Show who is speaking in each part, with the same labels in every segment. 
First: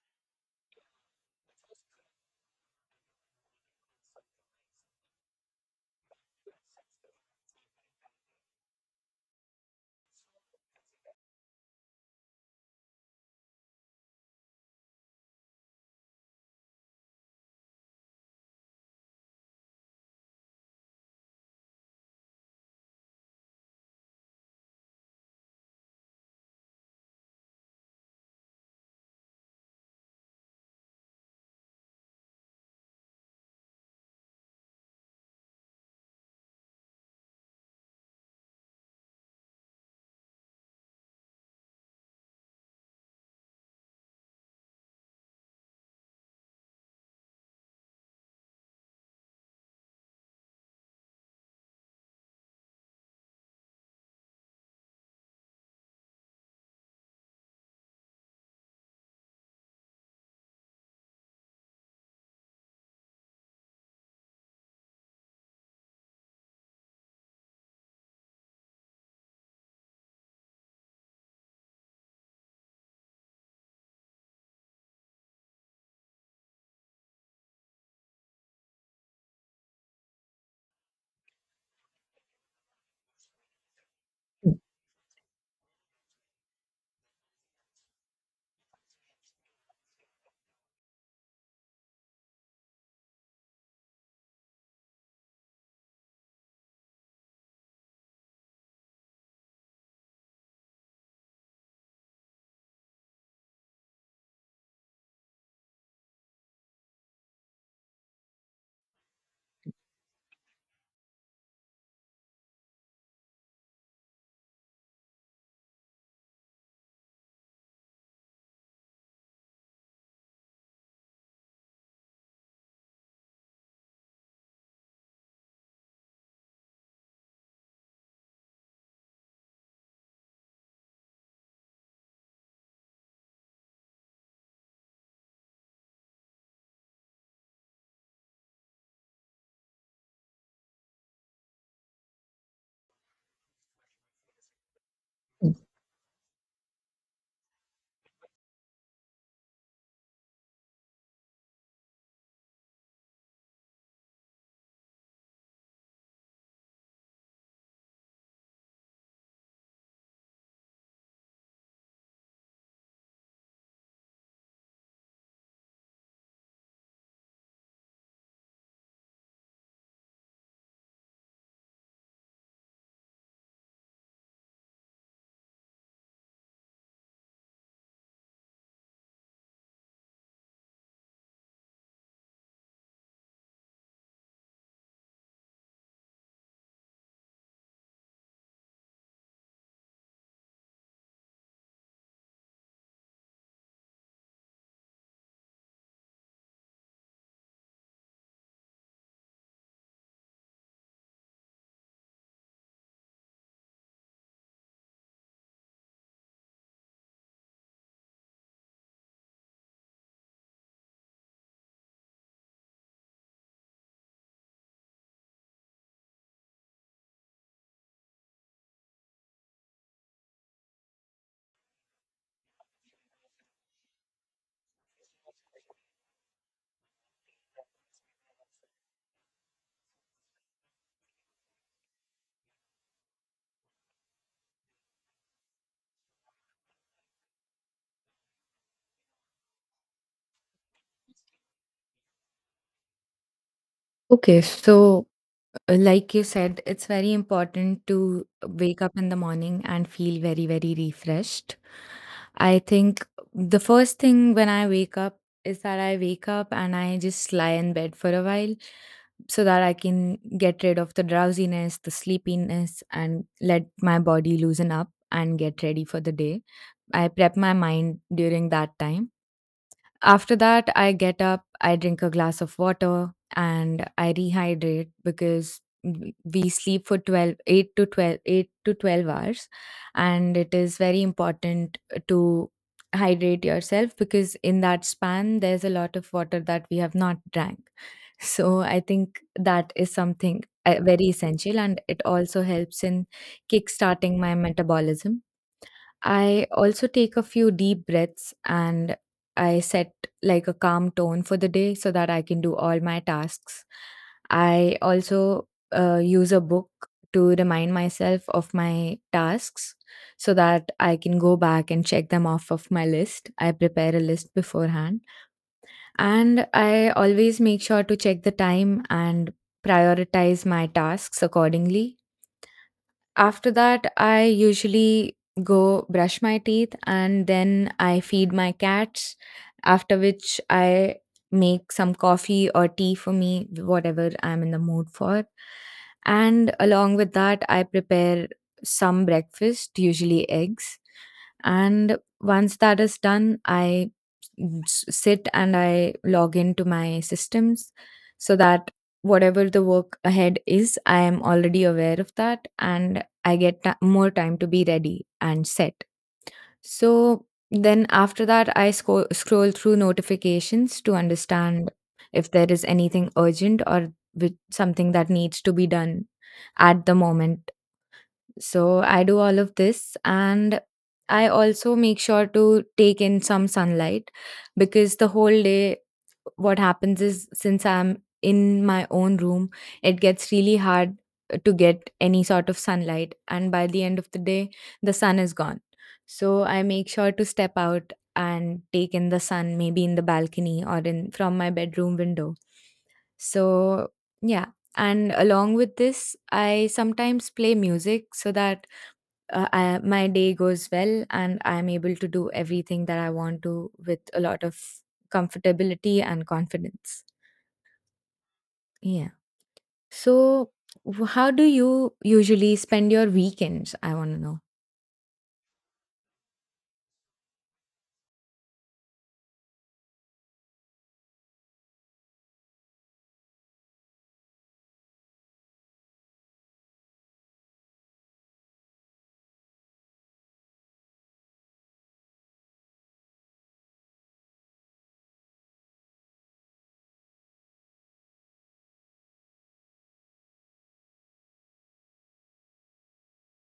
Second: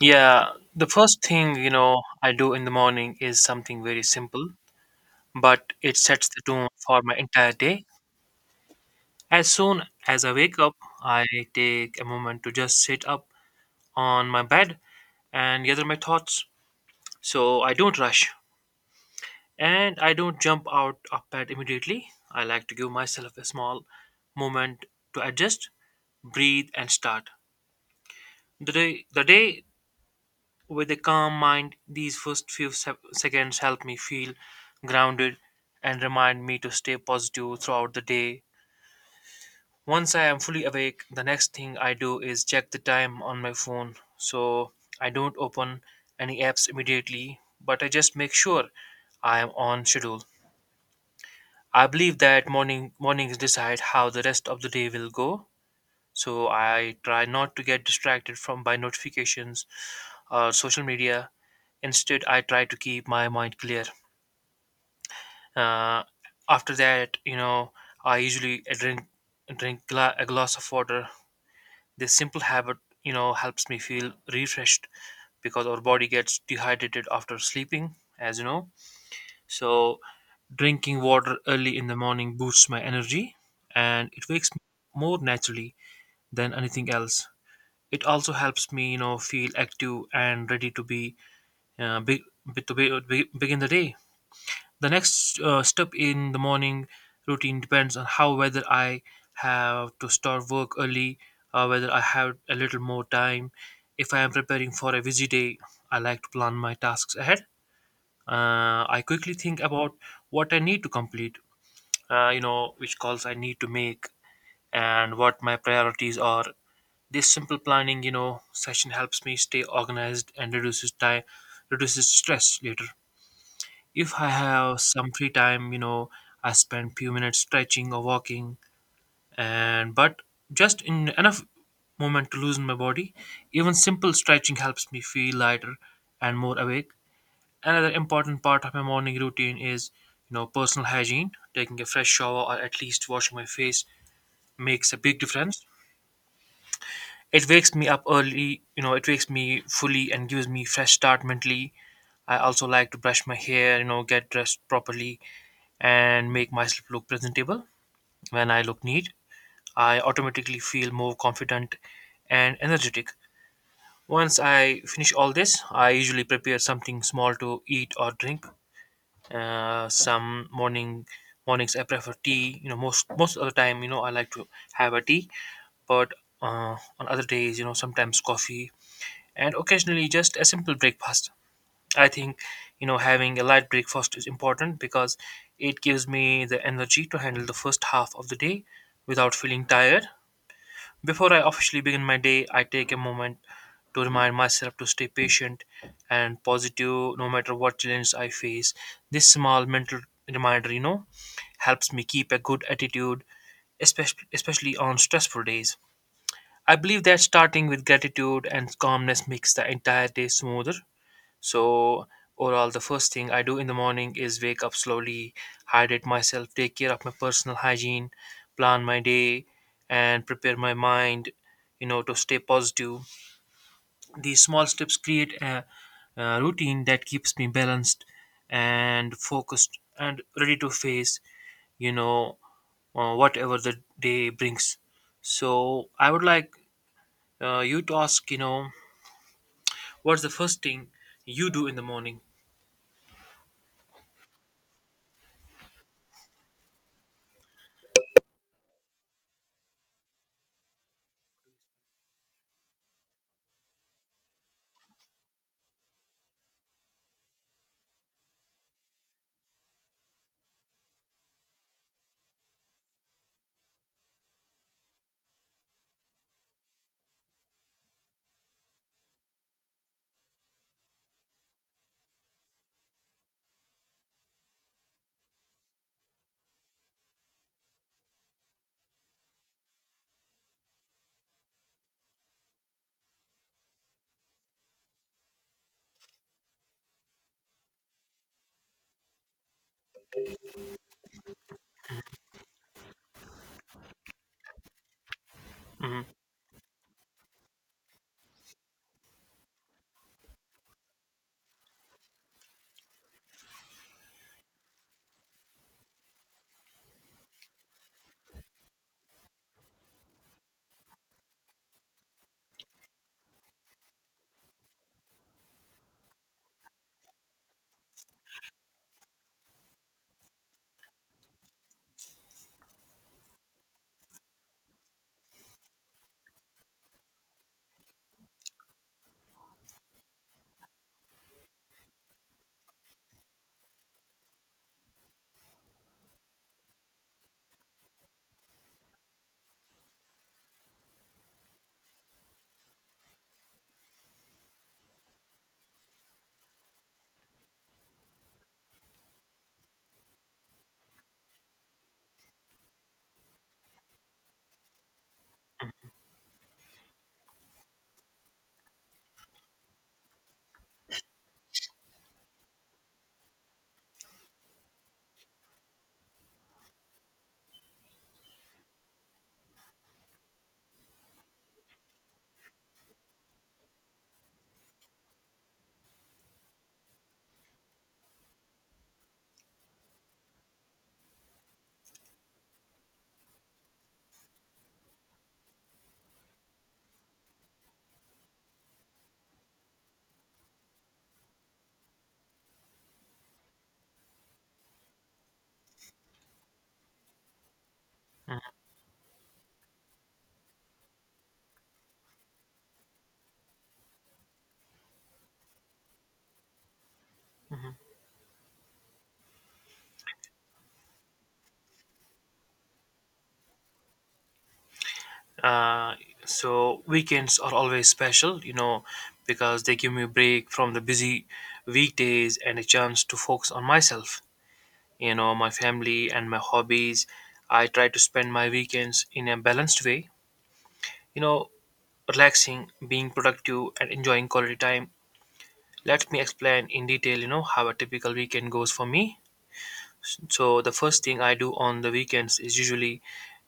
Speaker 1: Yeah, the first thing, you know, I do in the morning is something very simple, but it sets the tone for my entire day. As soon as I wake up, I take a moment to just sit up on my bed and gather my thoughts. So I don't rush and I don't jump out of bed immediately. I like to give myself a small moment to adjust, breathe and start the day with a calm mind. These first few seconds help me feel grounded and remind me to stay positive throughout the day. Once I am fully awake, the next thing I do is check the time on my phone. So I don't open any apps immediately, but I just make sure I am on schedule. I believe that mornings decide how the rest of the day will go, so I try not to get distracted from by notifications or social media. Instead, I try to keep my mind clear. uh, After that, you know, I usually drink a glass of water. This simple habit, you know, helps me feel refreshed because our body gets dehydrated after sleeping, as you know. So drinking water early in the morning boosts my energy and it wakes me more naturally than anything else. It also helps me, you know, feel active and ready to uh, be, be to be, be, begin the day. The next step in the morning routine depends on how whether I have to start work early, whether I have a little more time. If I am preparing for a busy day, I like to plan my tasks ahead. I quickly think about what I need to complete, you know, which calls I need to make and what my priorities are. This simple planning, you know, session helps me stay organized and reduces stress later. If I have some free time, you know, I spend few minutes stretching or walking, and but just in enough moment to loosen my body. Even simple stretching helps me feel lighter and more awake. Another important part of my morning routine is, you know, personal hygiene. Taking a fresh shower or at least washing my face makes a big difference. It wakes me up early, you know, it wakes me fully and gives me fresh start mentally. I also like to brush my hair, you know, get dressed properly and make myself look presentable. When I look neat, I automatically feel more confident and energetic. Once I finish all this, I usually prepare something small to eat or drink. Some mornings I prefer tea. You know, most of the time, you know, I like to have a tea, but on other days, you know, sometimes coffee and occasionally just a simple breakfast. I think, you know, having a light breakfast is important because it gives me the energy to handle the first half of the day without feeling tired. Before I officially begin my day, I take a moment to remind myself to stay patient and positive no matter what challenge I face. This small mental reminder, you know, helps me keep a good attitude, especially on stressful days. I believe that starting with gratitude and calmness makes the entire day smoother. So, overall, the first thing I do in the morning is wake up slowly, hydrate myself, take care of my personal hygiene, plan my day, and prepare my mind, you know, to stay positive. These small steps create a routine that keeps me balanced and focused and ready to face, you know, whatever the day brings. So, I would like you to ask, you know, what's the first thing you do in the morning?
Speaker 2: Okay, so like you said, it's very important to wake up in the morning and feel very, very refreshed. I think the first thing when I wake up is that I wake up and I just lie in bed for a while so that I can get rid of the drowsiness, the sleepiness, and let my body loosen up and get ready for the day. I prep my mind during that time. After that, I get up, I drink a glass of water, and I rehydrate because we sleep for 12, 8 to 12, 8 to 12 hours, and it is very important to hydrate yourself because in that span there's a lot of water that we have not drank. So I think that is something very essential, and it also helps in kickstarting my metabolism.
Speaker 1: Mhm.
Speaker 2: I also take a few deep breaths and I set like a calm tone for the day so that I can do all my tasks. I also use a book to remind myself of my tasks so that I can go back and check them off of my list. I prepare a list beforehand, and I always make sure to check the time and prioritize my tasks accordingly. After that, I usually go brush my teeth and then I feed my cats, after which I make some coffee or tea for me, whatever I'm in the mood for. And along with that, I prepare some breakfast, usually eggs. And once that is done, I sit and I log into my systems so that whatever the work ahead is, I am already aware of that. And I get ti more time to be ready and set. So then after that, I scroll through notifications to understand if there is anything urgent or with something that needs to be done at the moment. So I do all of this, and I also make sure to take in some sunlight because the whole day what happens is since I'm in my own room, it gets really hard to get any sort of sunlight. And by the end of the day, the sun is gone. So I make sure to step out and take in the sun, maybe in the balcony or in from my bedroom window. So yeah, and along with this, I sometimes play music so that my day goes well and I'm able to do everything that I want to with a lot of comfortability and confidence. Yeah. So, how do you usually spend your weekends? I want to know.
Speaker 1: Uh, so weekends are always special, you know, because they give me a break from the busy weekdays and a chance to focus on myself, you know, my family and my hobbies. I try to spend my weekends in a balanced way, you know, relaxing, being productive, and enjoying quality time. Let me explain in detail, you know, how a typical weekend goes for me. So the first thing I do on the weekends is usually,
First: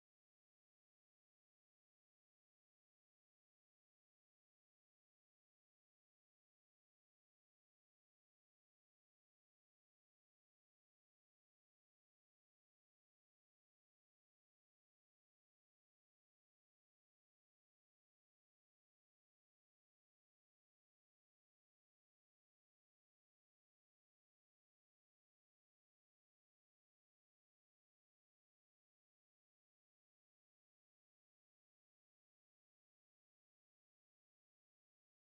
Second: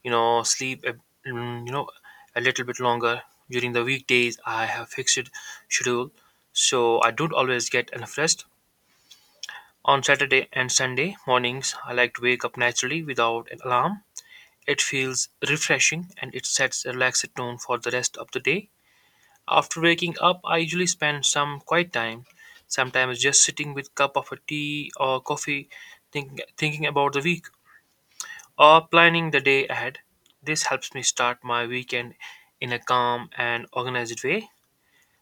Speaker 1: you know, sleep, a, mm, you know, a little bit longer. During the weekdays, I have fixed schedule, so I don't always get enough rest. On Saturday and Sunday mornings, I like to wake up naturally without an alarm. It feels refreshing and it sets a relaxed tone for the rest of the day. After waking up, I usually spend some quiet time, sometimes just sitting with cup of a tea or coffee, thinking about the week or planning the day ahead. This helps me start my weekend in a calm and organized way.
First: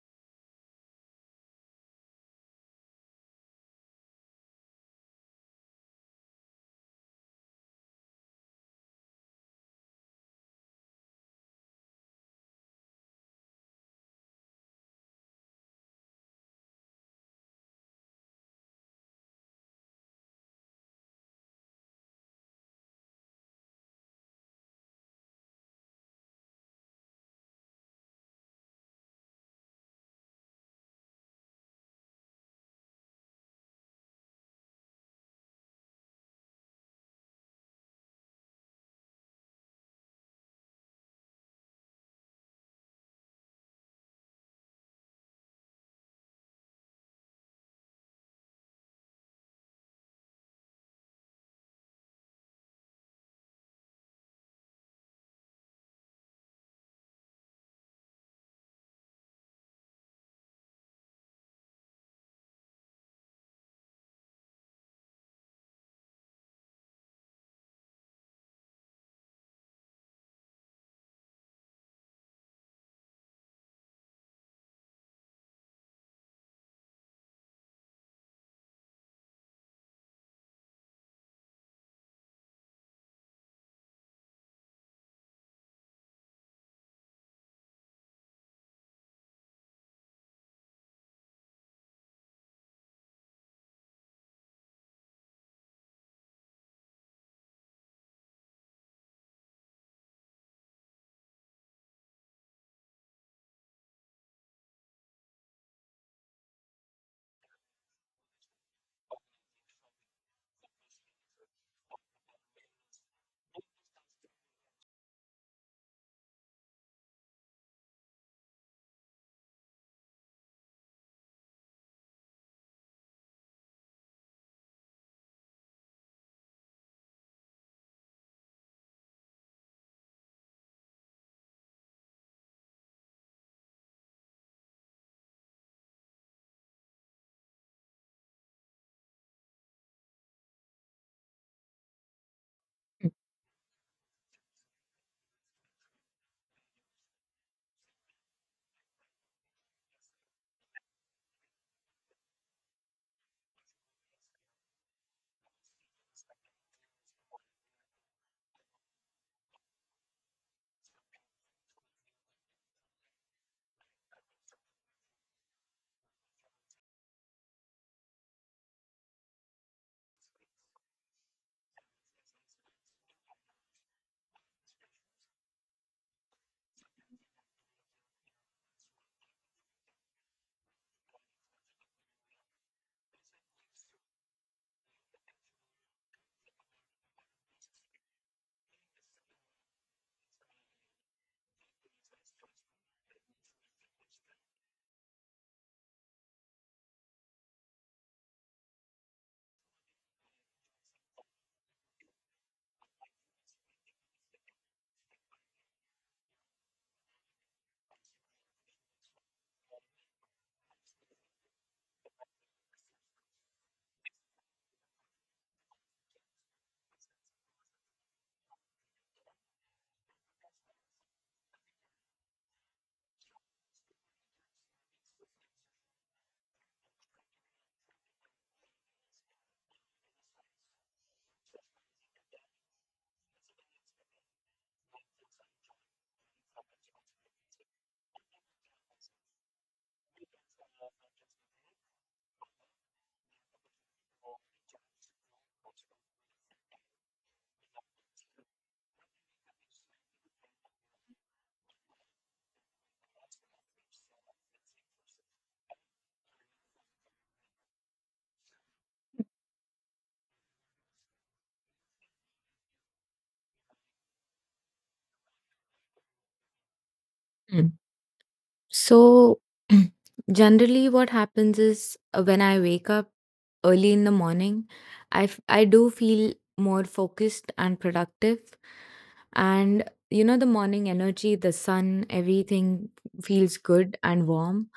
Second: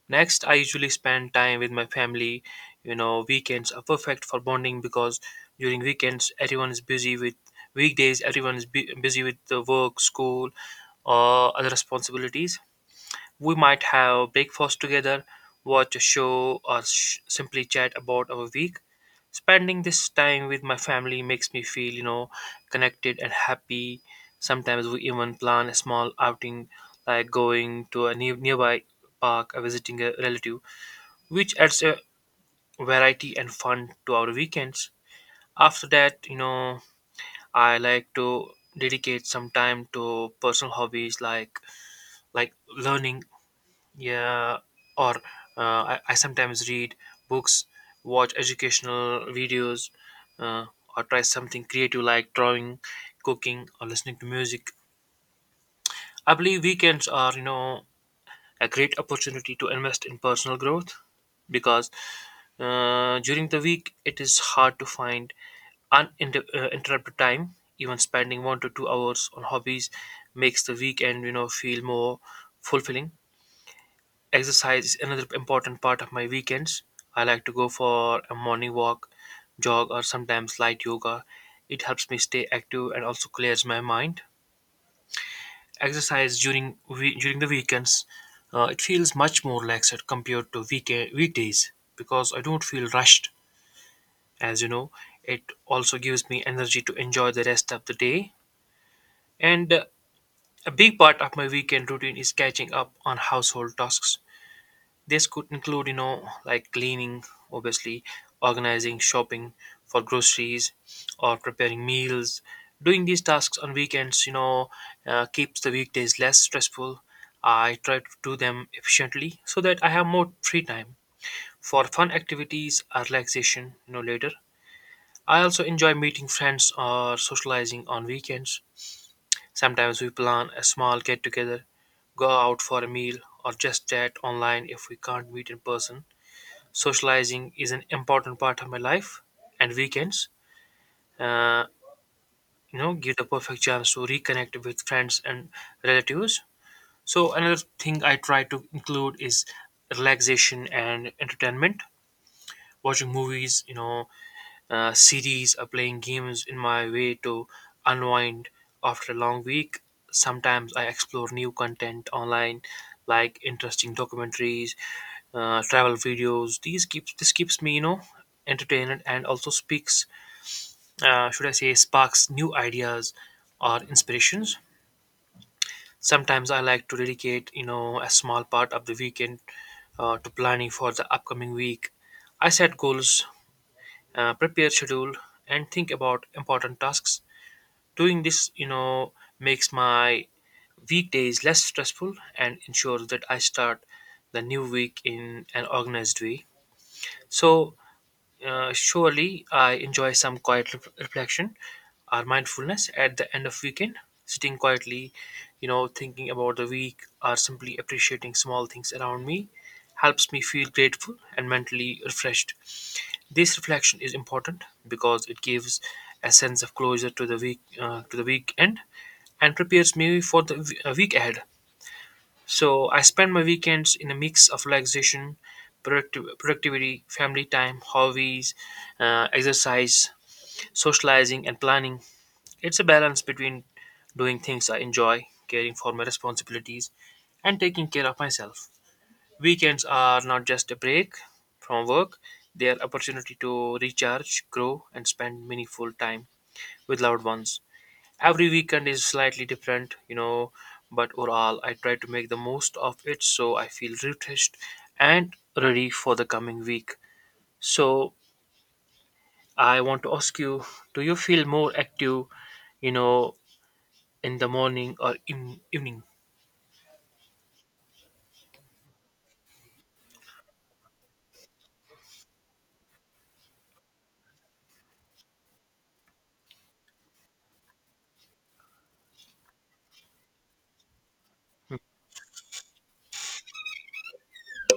Speaker 1: Next, I usually spend time with my family. You know, weekends are perfect for bonding because during weekends everyone is busy with weekdays everyone is busy with the work, school, or other responsibilities. We might have breakfast together, watch a show, or simply chat about our week. Spending this time with my family makes me feel, you know, connected and happy. Sometimes we even plan a small outing like going to a nearby park or visiting a relative, which adds a variety and fun to our weekends. After that, you know, I like to dedicate some time to personal hobbies like learning, yeah, or I sometimes read books, watch educational videos, uh, or try something creative like drawing, cooking or listening to music. I believe weekends are, you know, a great opportunity to invest in personal growth because, during the week it is hard to find uninterrupted time. Even spending 1 to 2 hours on hobbies makes the weekend, you know, feel more fulfilling. Exercise is another important part of my weekends. I like to go for a morning walk, jog, or sometimes light yoga. It helps me stay active and also clears my mind. Exercise during the weekends, it feels much more relaxed compared to weekend weekdays because I don't feel rushed. As you know, it also gives me energy to enjoy the rest of the day. And a big part of my weekend routine is catching up on household tasks. This could include, you know, like cleaning, obviously, organizing, shopping for groceries, or preparing meals. Doing these tasks on weekends, you know, keeps the weekdays less stressful. I try to do them efficiently so that I have more free time for fun activities or relaxation, you know, later. I also enjoy meeting friends or socializing on weekends. Sometimes we plan a small get together, go out for a meal, or just chat online if we can't meet in person. Socializing is an important part of my life and weekends, uh, you know, give the perfect chance to reconnect with friends and relatives. So another thing I try to include is relaxation and entertainment. Watching movies, you know, series or playing games in my way to unwind after a long week. Sometimes I explore new content online, like interesting documentaries, travel videos. These keeps this keeps me, you know, entertained and also speaks, should I say, sparks new ideas or inspirations. Sometimes I like to dedicate, you know, a small part of the weekend to planning for the upcoming week. I set goals, prepare schedule and think about important tasks. Doing this, you know, makes my weekdays less stressful and ensures that I start the new week in an organized way. So, surely I enjoy some quiet reflection or mindfulness at the end of weekend. Sitting quietly, you know, thinking about the week or simply appreciating small things around me helps me feel grateful and mentally refreshed. This reflection is important because it gives a sense of closure to the week, to the weekend, and prepares me for the week ahead. So I spend my weekends in a mix of relaxation, productivity, family time, hobbies, exercise, socializing, and planning. It's a balance between doing things I enjoy, caring for my responsibilities, and taking care of myself. Weekends are not just a break from work; they are opportunity to recharge, grow, and spend meaningful time with loved ones. Every weekend is slightly different, you know, but overall I try to make the most of it so I feel refreshed and ready for the coming week. So I want to ask you, do you feel more active, you know, in the morning or in evening?
Speaker 2: Mm. So, generally, what happens is when I wake up early in the morning, I do feel more focused and productive. And you know, the morning energy, the sun, everything feels good and warm.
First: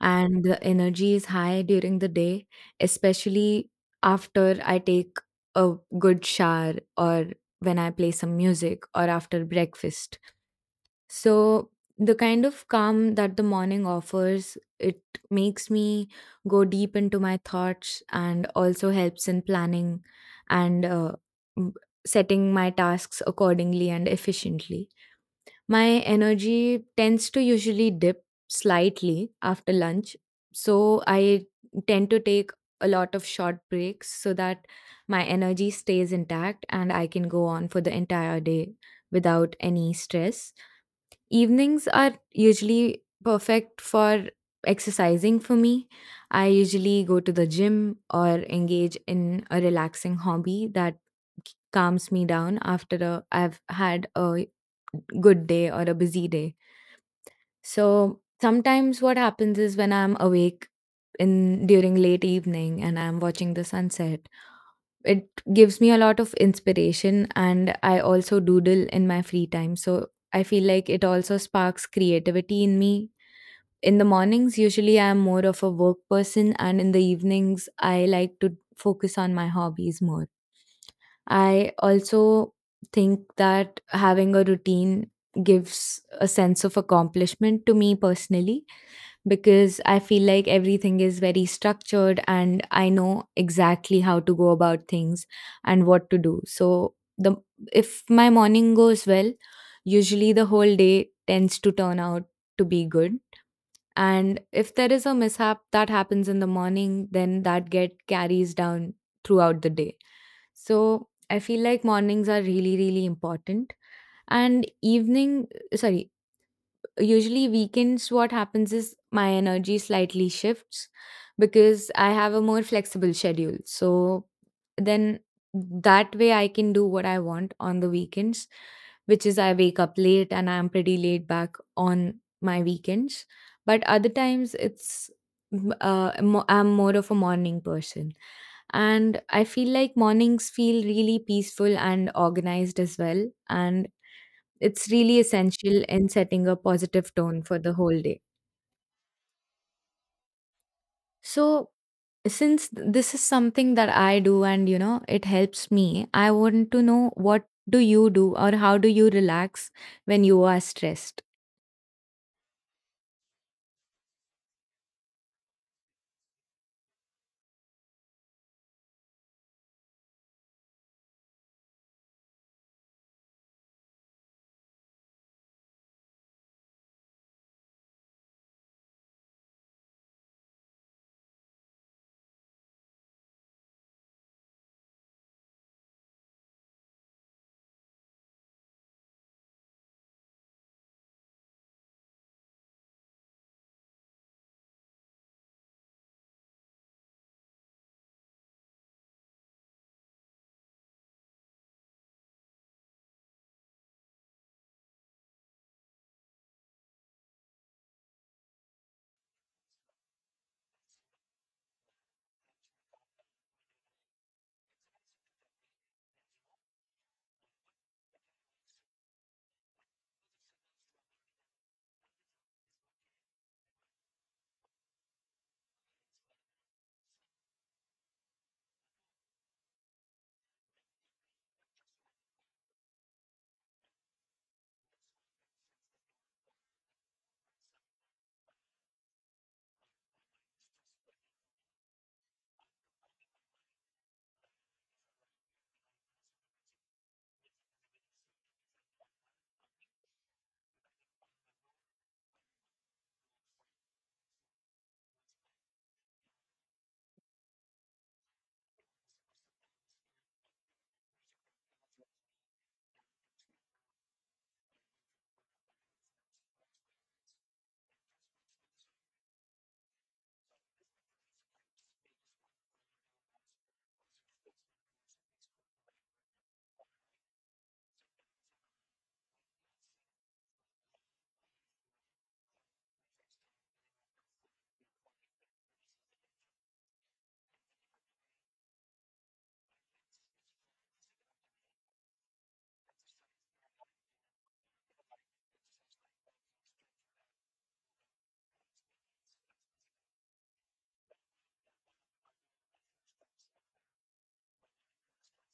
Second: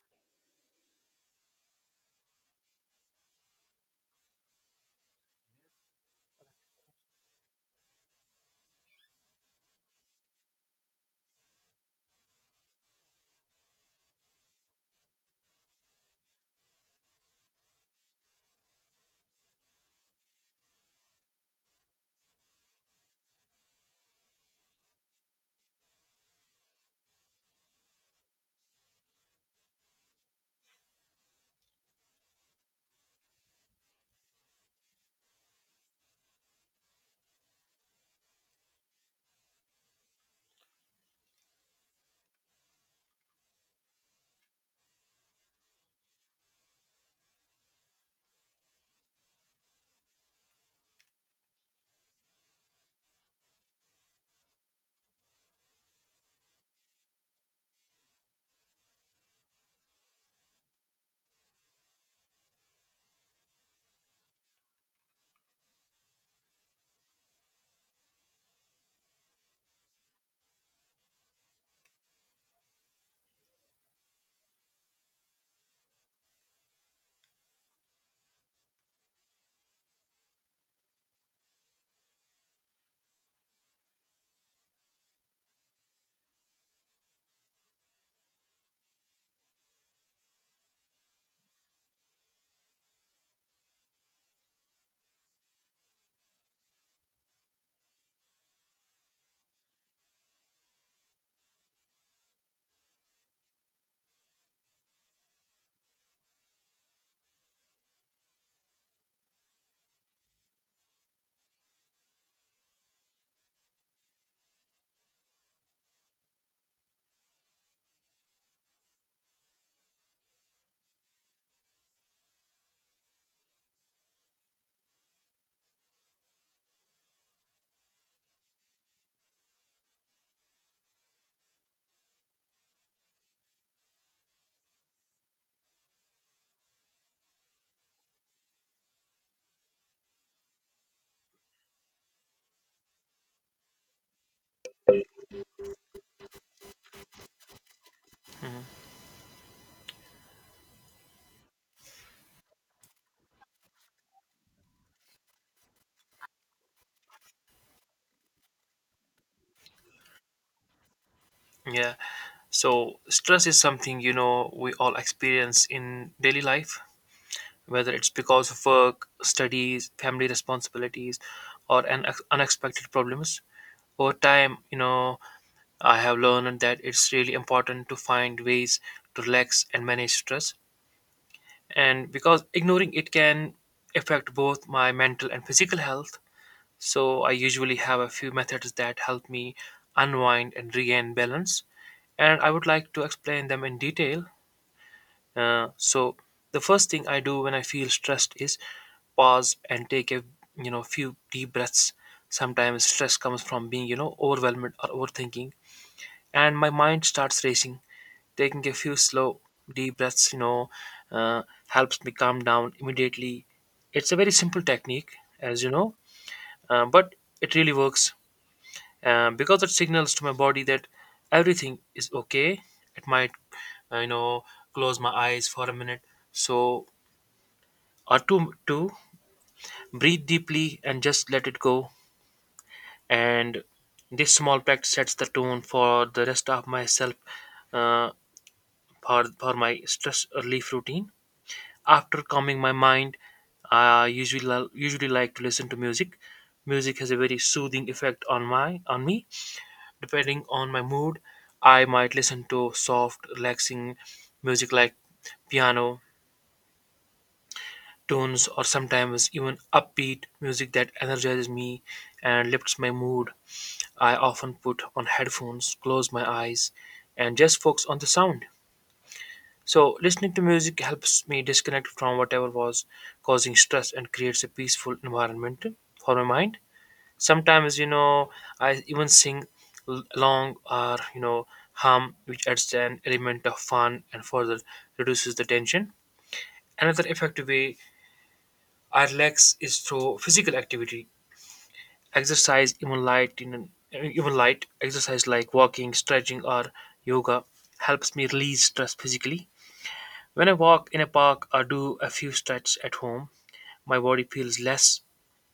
Speaker 2: And the energy is high during the day, especially after I take a good shower or when I play some music or after breakfast. So, the kind of calm that the morning offers, it makes me go deep into my thoughts and also helps in planning and m- setting my tasks accordingly and efficiently. My energy tends to usually dip slightly after lunch, so I tend to take a lot of short breaks so that my energy stays intact and I can go on for the entire day without any stress. Evenings are usually perfect for exercising for me. I usually go to the gym or engage in a relaxing hobby that calms me down after I've had a good day or a busy day. So sometimes what happens is when I'm awake in during late evening and I'm watching the sunset, it gives me a lot of inspiration, and I also doodle in my free time, so I feel like it also sparks creativity in me. In the mornings, usually I am more of a work person, and in the evenings I like to focus on my hobbies more. I also think that having a routine gives a sense of accomplishment to me personally because I feel like everything is very structured and I know exactly how to go about things and what to do. So the if my morning goes well, usually the whole day tends to turn out to be good. And if there is a mishap that happens in the morning, then that get carries down throughout the day. So I feel like mornings are really, really important. And evening, sorry, usually weekends what happens is my energy slightly shifts because I have a more flexible schedule. So then that way I can do what I want on the weekends, which is I wake up late and I'm pretty laid back on my weekends. But other times it's I'm more of a morning person. And I feel like mornings feel really peaceful and organized as well. And it's really essential in setting a positive tone for the whole day.
Speaker 1: Mhm.
Speaker 2: So, since this is something that I do and you know it helps me, I want to know what do you do or how do you relax when you are stressed?
Speaker 1: Yeah, so stress is something, you know, we all experience in daily life, whether it's because of work, studies, family responsibilities, or unexpected problems. Over time, you know, I have learned that it's really important to find ways to relax and manage stress, and because ignoring it can affect both my mental and physical health. So, I usually have a few methods that help me unwind and regain balance, and I would like to explain them in detail. So, the first thing I do when I feel stressed is pause and take a, you know, few deep breaths. Sometimes stress comes from being, you know, overwhelmed or overthinking, and my mind starts racing. Taking a few slow, deep breaths, you know, uh, helps me calm down immediately. It's a very simple technique, as you know, but it really works, because it signals to my body that everything is okay. It might, uh, you know, close my eyes for a minute, so, or two, breathe deeply and just let it go. And this small practice sets the tone for the rest of myself, uh, for my stress relief routine. After calming my mind, I usually like to listen to music. Music has a very soothing effect on my on me. Depending on my mood, I might listen to soft, relaxing music like piano tunes, or sometimes even upbeat music that energizes me and lifts my mood. I often put on headphones, close my eyes, and just focus on the sound. So, listening to music helps me disconnect from whatever was causing stress and creates a peaceful environment for my mind. Sometimes, you know, I even sing along, or, you know, hum, which adds an element of fun and further reduces the tension. Another effective way I relax is through physical activity, exercise. Even light, in even light exercise like walking, stretching, or yoga helps me release stress physically. When I walk in a park or do a few stretches at home, my body feels less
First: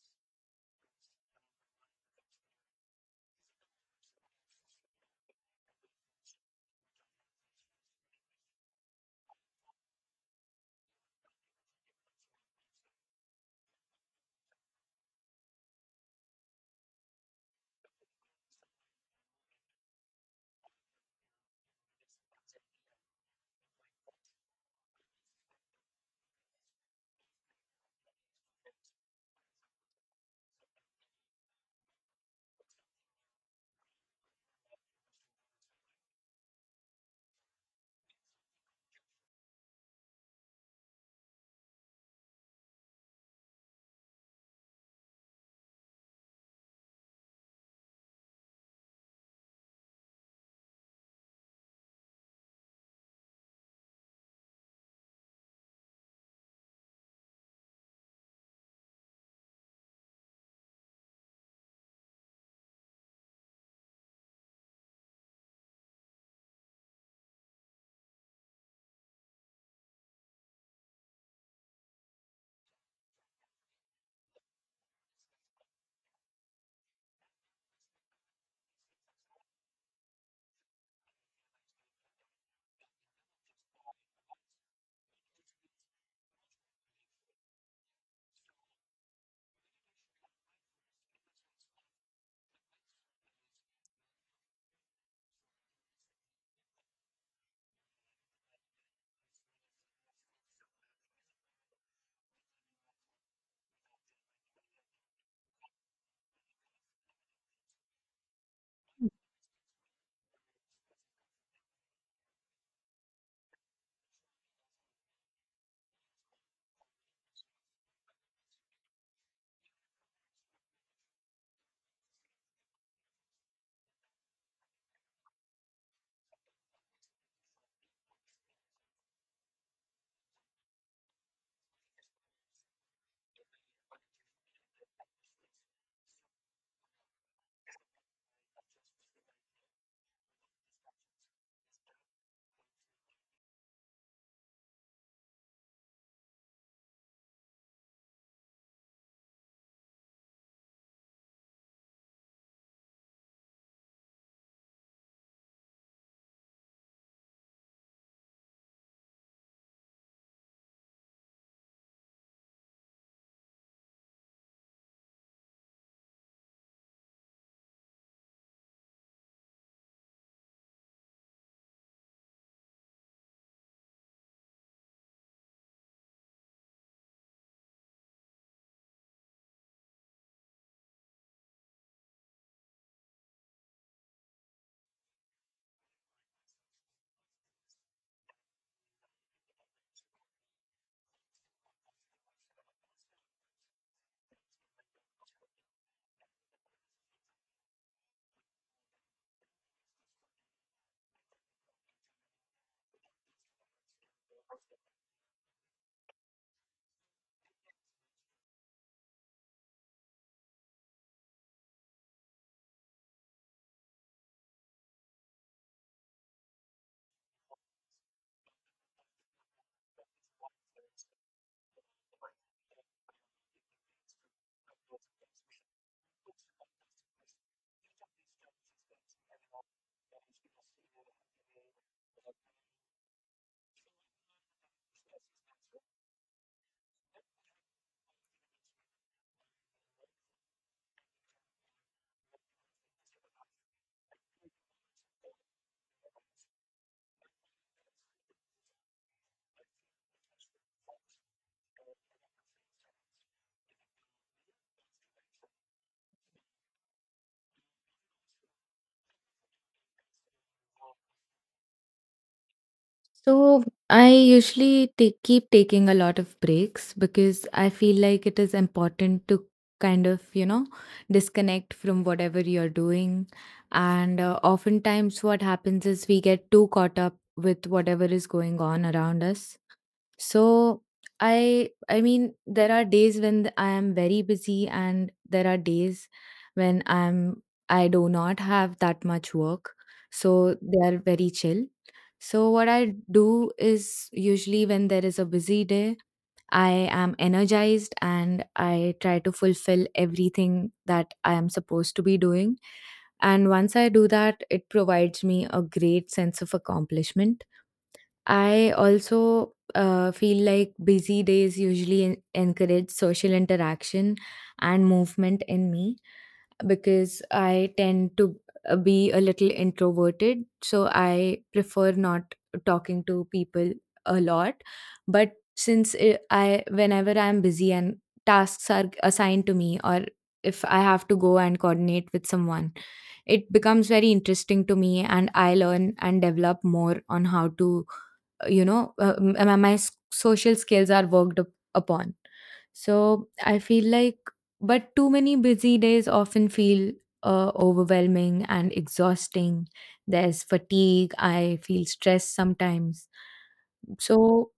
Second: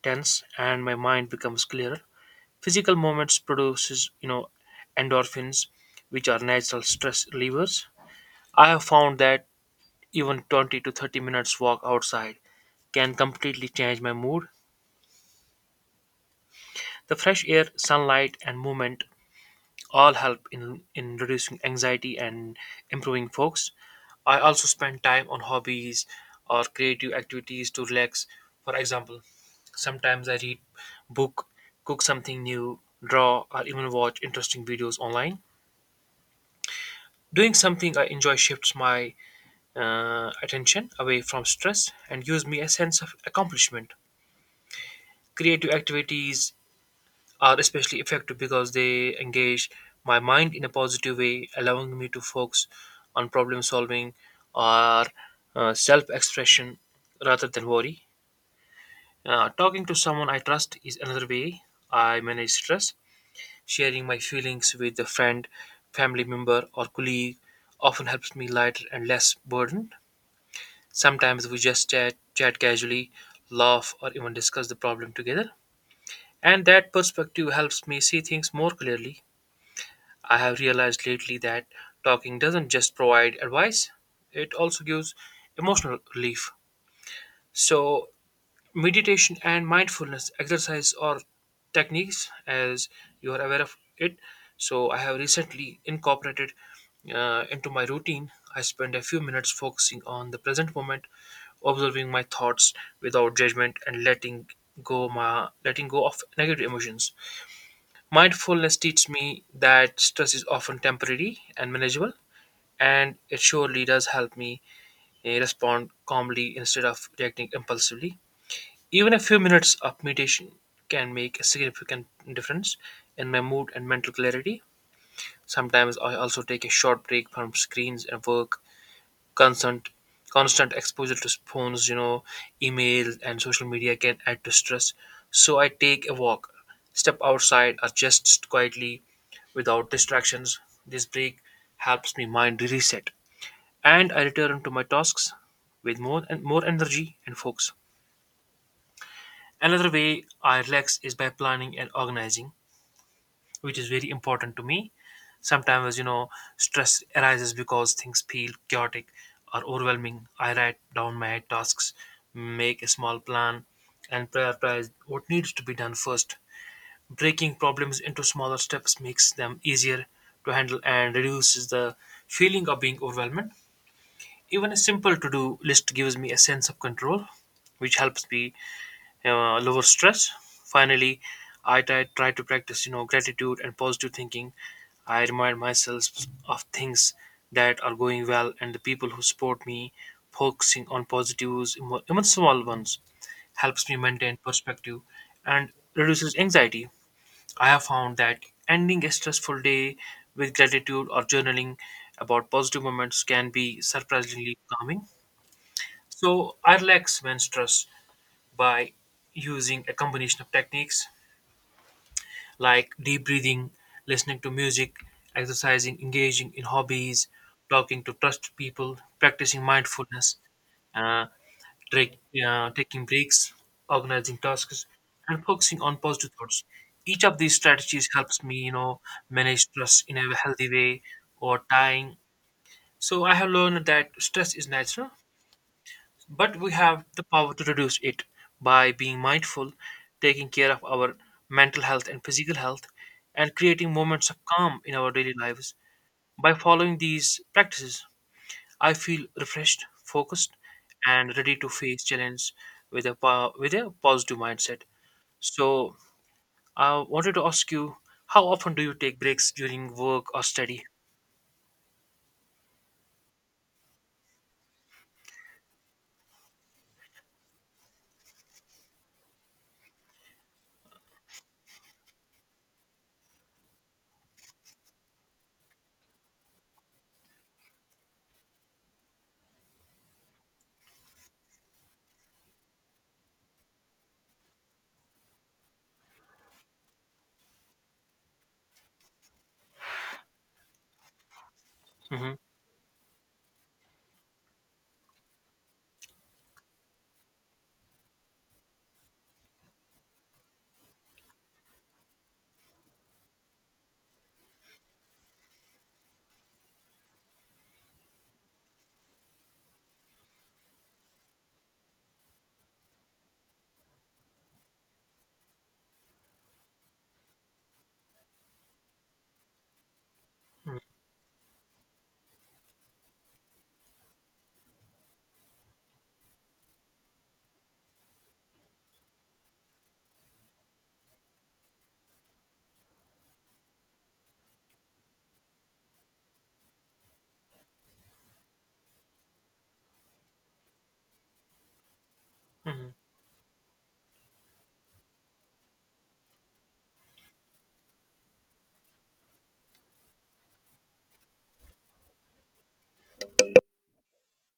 Speaker 1: tense and my mind becomes clearer. Physical movements produces, you know, endorphins, which are natural stress relievers. I have found that even 20 to 30 minutes walk outside can completely change my mood. The fresh air, sunlight, and movement all help in reducing anxiety and improving focus. I also spend time on hobbies or creative activities to relax. For example, sometimes I read book, cook something new, draw, or even watch interesting videos online. Doing something I enjoy shifts my attention away from stress and gives me a sense of accomplishment. Creative activities are especially effective because they engage my mind in a positive way, allowing me to focus on problem solving or self expression rather than worry. Talking to someone I trust is another way I manage stress. Sharing my feelings with a friend, family member, or colleague often helps me lighter and less burdened. Sometimes we just chat casually, laugh, or even discuss the problem together. And that perspective helps me see things more clearly. I have realized lately that talking doesn't just provide advice, it also gives emotional relief. So, meditation and mindfulness exercise or techniques, as you are aware of it. So, I have recently incorporated, into my routine. I spend a few minutes focusing on the present moment, observing my thoughts without judgment, and letting go of negative emotions. Mindfulness teaches me that stress is often temporary and manageable, and it surely does help me, respond calmly instead of reacting impulsively. Even a few minutes of meditation can make a significant difference in my mood and mental clarity. Sometimes I also take a short break from screens and work. constant Constant exposure to phones, you know, email and social media can add to stress. So I take a walk, step outside, or just quietly without distractions. This break helps me mind reset, and I return to my tasks with more energy and focus. Another way I relax is by planning and organizing, which is very important to me. Sometimes, you know, stress arises because things feel chaotic or overwhelming. I write down my tasks, make a small plan, and prioritize what needs to be done first. Breaking problems into smaller steps makes them easier to handle and reduces the feeling of being overwhelmed. Even a simple to do list gives me a sense of control, which helps me lower stress. Finally, I try to practice, you know, gratitude and positive thinking. I remind myself of things that are going well and the people who support me. Focusing on positives, even small ones, helps me maintain perspective and reduces anxiety. I have found that ending a stressful day with gratitude or journaling about positive moments can be surprisingly calming. So I relax when stressed by using a combination of techniques like deep breathing, listening to music, exercising, engaging in hobbies, talking to trusted people, practicing mindfulness, uh, take, taking breaks, organizing tasks, and focusing on positive thoughts. Each of these strategies helps me, you know, manage stress in a healthy way or dying. So I have learned that stress is natural, but we have the power to reduce it by being mindful, taking care of our mental health and physical health, and creating moments of calm in our daily lives. By following these practices, I feel refreshed, focused, and ready to face challenge with a positive mindset. So, I wanted to ask you, how often do you take breaks during work or study?
Speaker 2: So I usually take, keep taking a lot of breaks because I feel like it is important to kind of, you know, disconnect from whatever you're doing. And oftentimes, what happens is we get too caught up with whatever is going on around us. So I mean there are days when I am very busy and there are days when I do not have that much work. So they are very chill.
Speaker 1: Hmm.
Speaker 2: So what I do is usually when there is a busy day, I am energized and I try to fulfill everything that I am supposed to be doing. And once I do that, it provides me a great sense of accomplishment. I also feel like busy days usually encourage social interaction and movement in me because I tend to be a little introverted. So I prefer not talking to people a lot. But since I whenever I'm busy and tasks are assigned to me, or if I have to go and coordinate with someone, it becomes very interesting to me and I learn and develop more on how to, you know, my social skills are worked up upon.
Speaker 1: Mhm,
Speaker 2: So I feel like, but too many busy days often feel overwhelming and exhausting. There's fatigue, I feel stressed sometimes. So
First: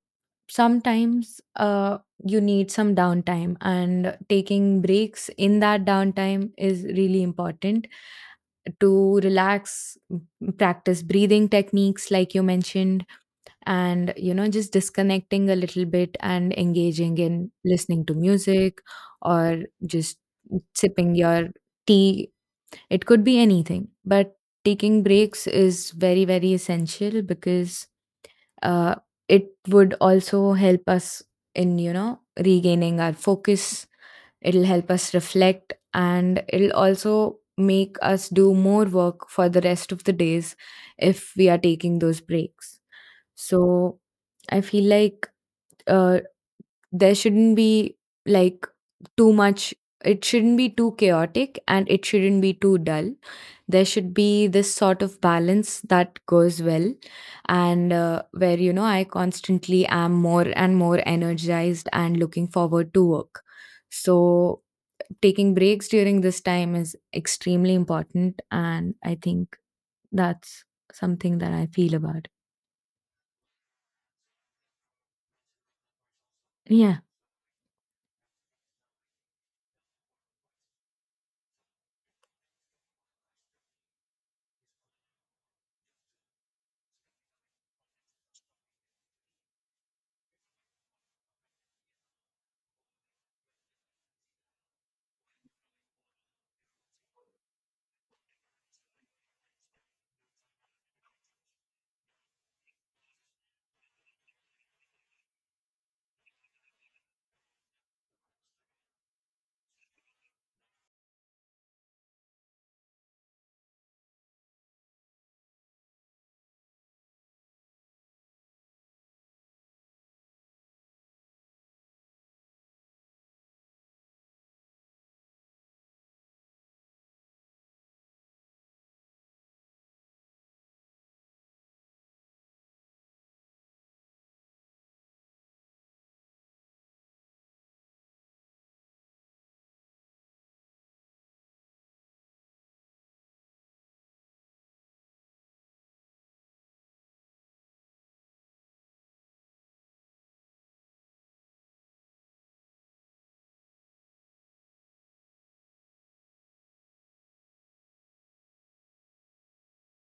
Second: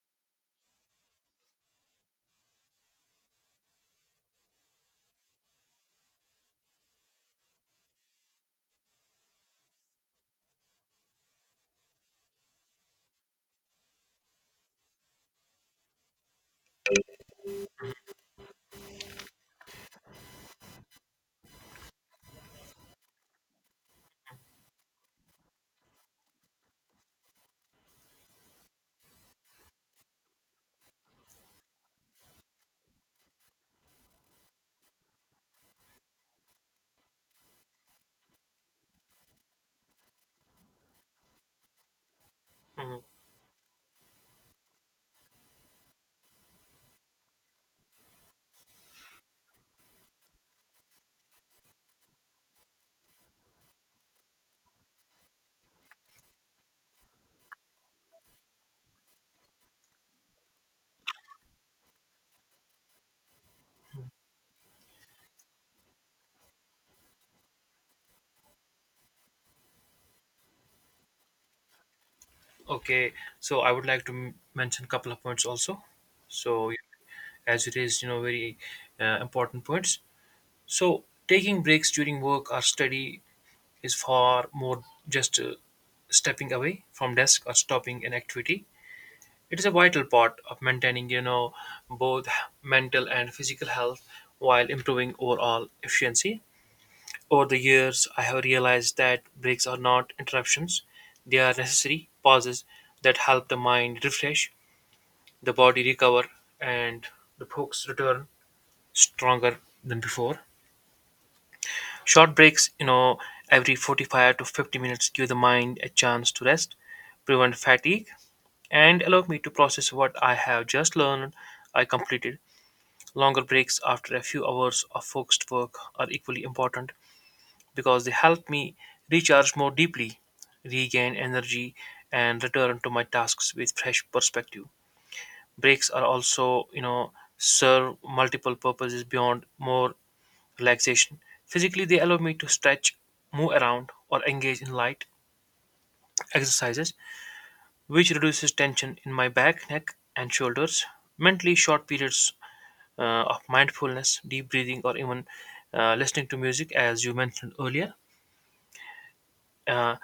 Speaker 2: sometimes, you need some downtime, and taking breaks in that downtime is really important to relax, practice breathing techniques like you mentioned, and you know, just disconnecting a little bit and engaging in listening to music or just sipping your tea. It could be anything, but taking breaks is very, very essential because uh, it would also help us in, you know, regaining our focus. It'll help us reflect, and it'll also make us do more work for the rest of the days if we are taking those breaks.
Speaker 1: mhm.
Speaker 2: So I feel like, uh, there shouldn't be like too much. It shouldn't be too chaotic and it shouldn't be too dull. There should be this sort of balance that goes well, and where, you know, I constantly am more and more energized and looking forward to work. So taking breaks during this time is extremely important, and I think that's something that I feel about.
Speaker 1: Okay, so I would like to mention a couple of points also. So,
Speaker 2: Yeah.
Speaker 1: as you raised, you know, very important points. So, taking breaks during work or study is far more just stepping away from desk or stopping an activity. It is a vital part of maintaining, you know, both mental and physical health while improving overall efficiency. Over the years, I have realized that breaks are not interruptions; they are necessary pauses that help the mind refresh, the body recover, and the focus return stronger than before. Short breaks, you know, every 45 to 50 minutes give the mind a chance to rest, prevent fatigue, and allow me to process what I have just learned. I completed longer breaks after a few hours of focused work are equally important because they help me recharge more deeply, regain energy, and return to my tasks with fresh perspective. Breaks are also, you know, serve multiple purposes beyond more relaxation. Physically, they allow me to stretch, move around, or engage in light exercises, which reduces tension in my back, neck, and shoulders. Mentally, short periods uh, of mindfulness, deep breathing, or even listening to music, as you mentioned earlier, Uh,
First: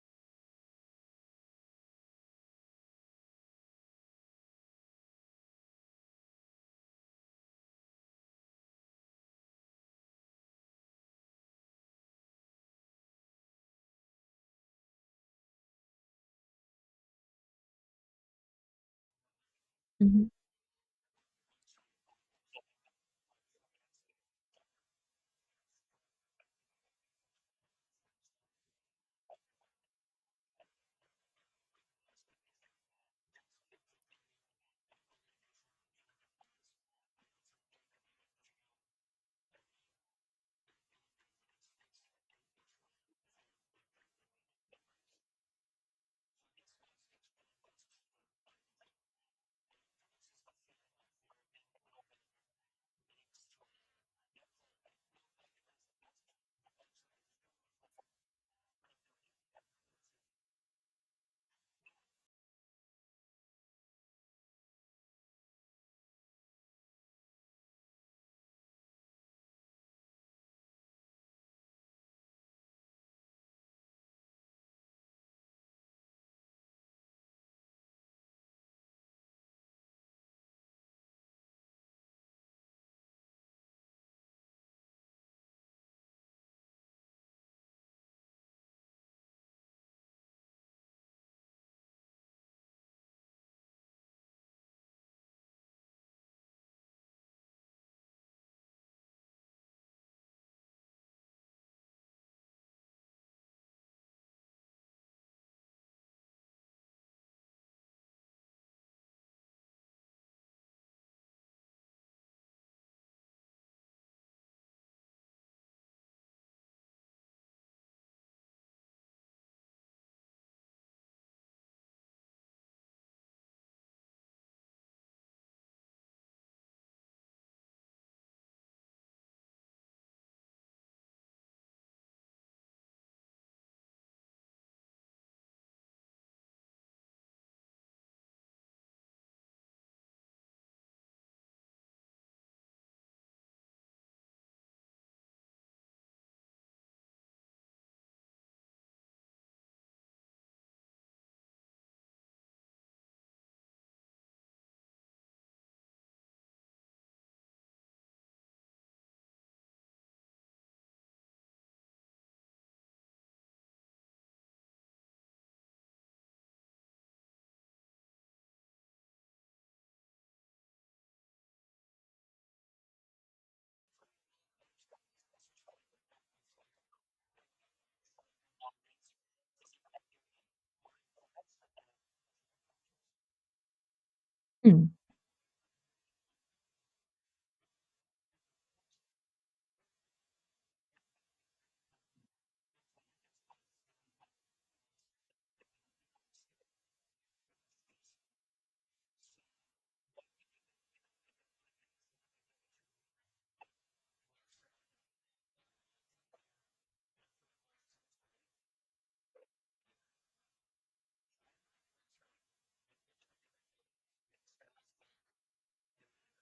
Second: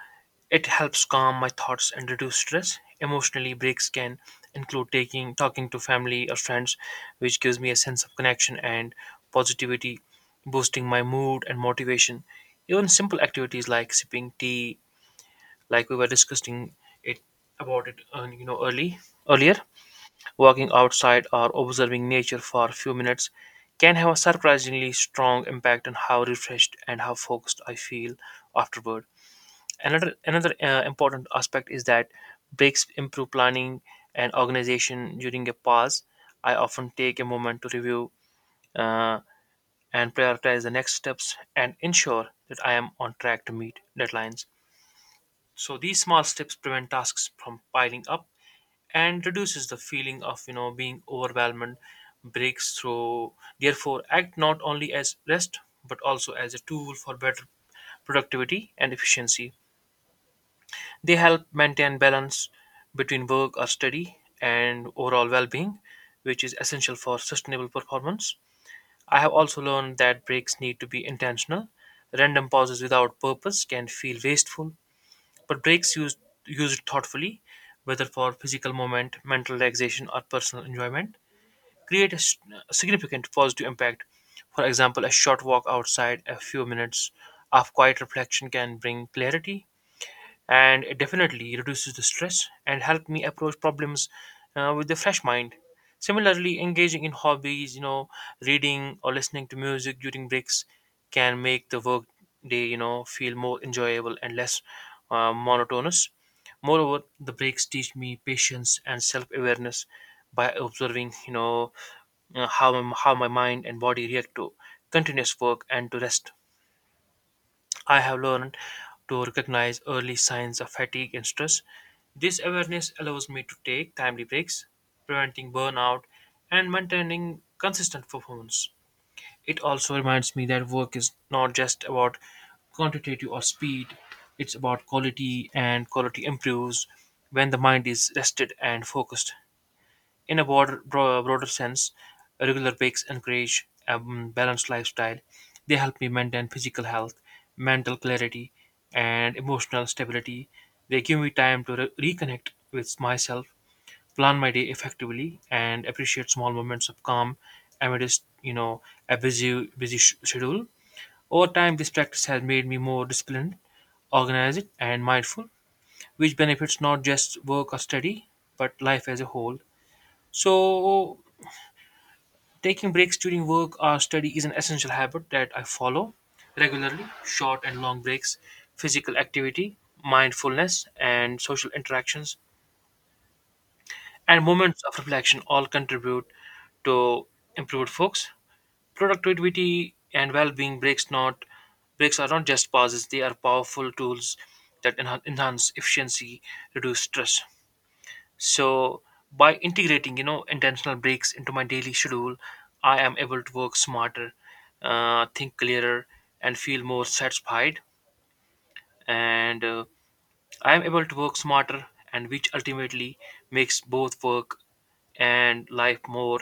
Speaker 1: it helps calm my thoughts and reduce stress. Emotionally, breaks can include taking talking to family or friends, which gives me a sense of connection and positivity, boosting my mood and motivation. Even simple activities like sipping tea, like we were discussing it about it, you know, early earlier, walking outside or observing nature for a few minutes can have a surprisingly strong impact on how refreshed and how focused I feel afterward. Another important aspect is that breaks improve planning and organization. During a pause, I often take a moment to review, uh, and prioritize the next steps and ensure that I am on track to meet deadlines. So these small steps prevent tasks from piling up and reduces the feeling of, you know, being overwhelmed. Breaks through, therefore, act not only as rest but also as a tool for better productivity and efficiency. They help maintain balance between work or study and overall well being, which is essential for sustainable performance. I have also learned that breaks need to be intentional. Random pauses without purpose can feel wasteful, but breaks used thoughtfully, whether for physical movement, mental relaxation, or personal enjoyment, create a significant positive impact. For example, a short walk outside, a few minutes of quiet reflection can bring clarity, and it definitely reduces the stress and help me approach problems with a fresh mind. Similarly, engaging in hobbies, you know, reading or listening to music during breaks can make the work day, you know, feel more enjoyable and less monotonous. Moreover, the breaks teach me patience and self-awareness. By observing, you know, how my mind and body react to continuous work and to rest, I have learned to recognize early signs of fatigue and stress. This awareness allows me to take timely breaks, preventing burnout and maintaining consistent performance. It also reminds me that work is not just about quantitative or speed, it's about quality, and quality improves when the mind is rested and focused. In a broader sense, regular breaks encourage a balanced lifestyle. They help me maintain physical health, mental clarity, and emotional stability. They give me time to reconnect with myself, plan my day effectively, and appreciate small moments of calm amidst, you know, a busy schedule. Over time, this practice has made me more disciplined, organized, and mindful, which benefits not just work or study but life as a whole. So, taking breaks during work or study is an essential habit that I follow regularly. Short and long breaks, physical activity, mindfulness, and social interactions, and moments
Speaker 2: Mhm.
Speaker 1: of reflection all contribute to improved focus, productivity, and well-being. Breaks are not just pauses; they are powerful tools that enhance efficiency, reduce stress. So by integrating, you know, intentional breaks into my daily schedule, I am able to work smarter, think clearer, and feel more satisfied. And I am able to work smarter, and which ultimately makes both work and life more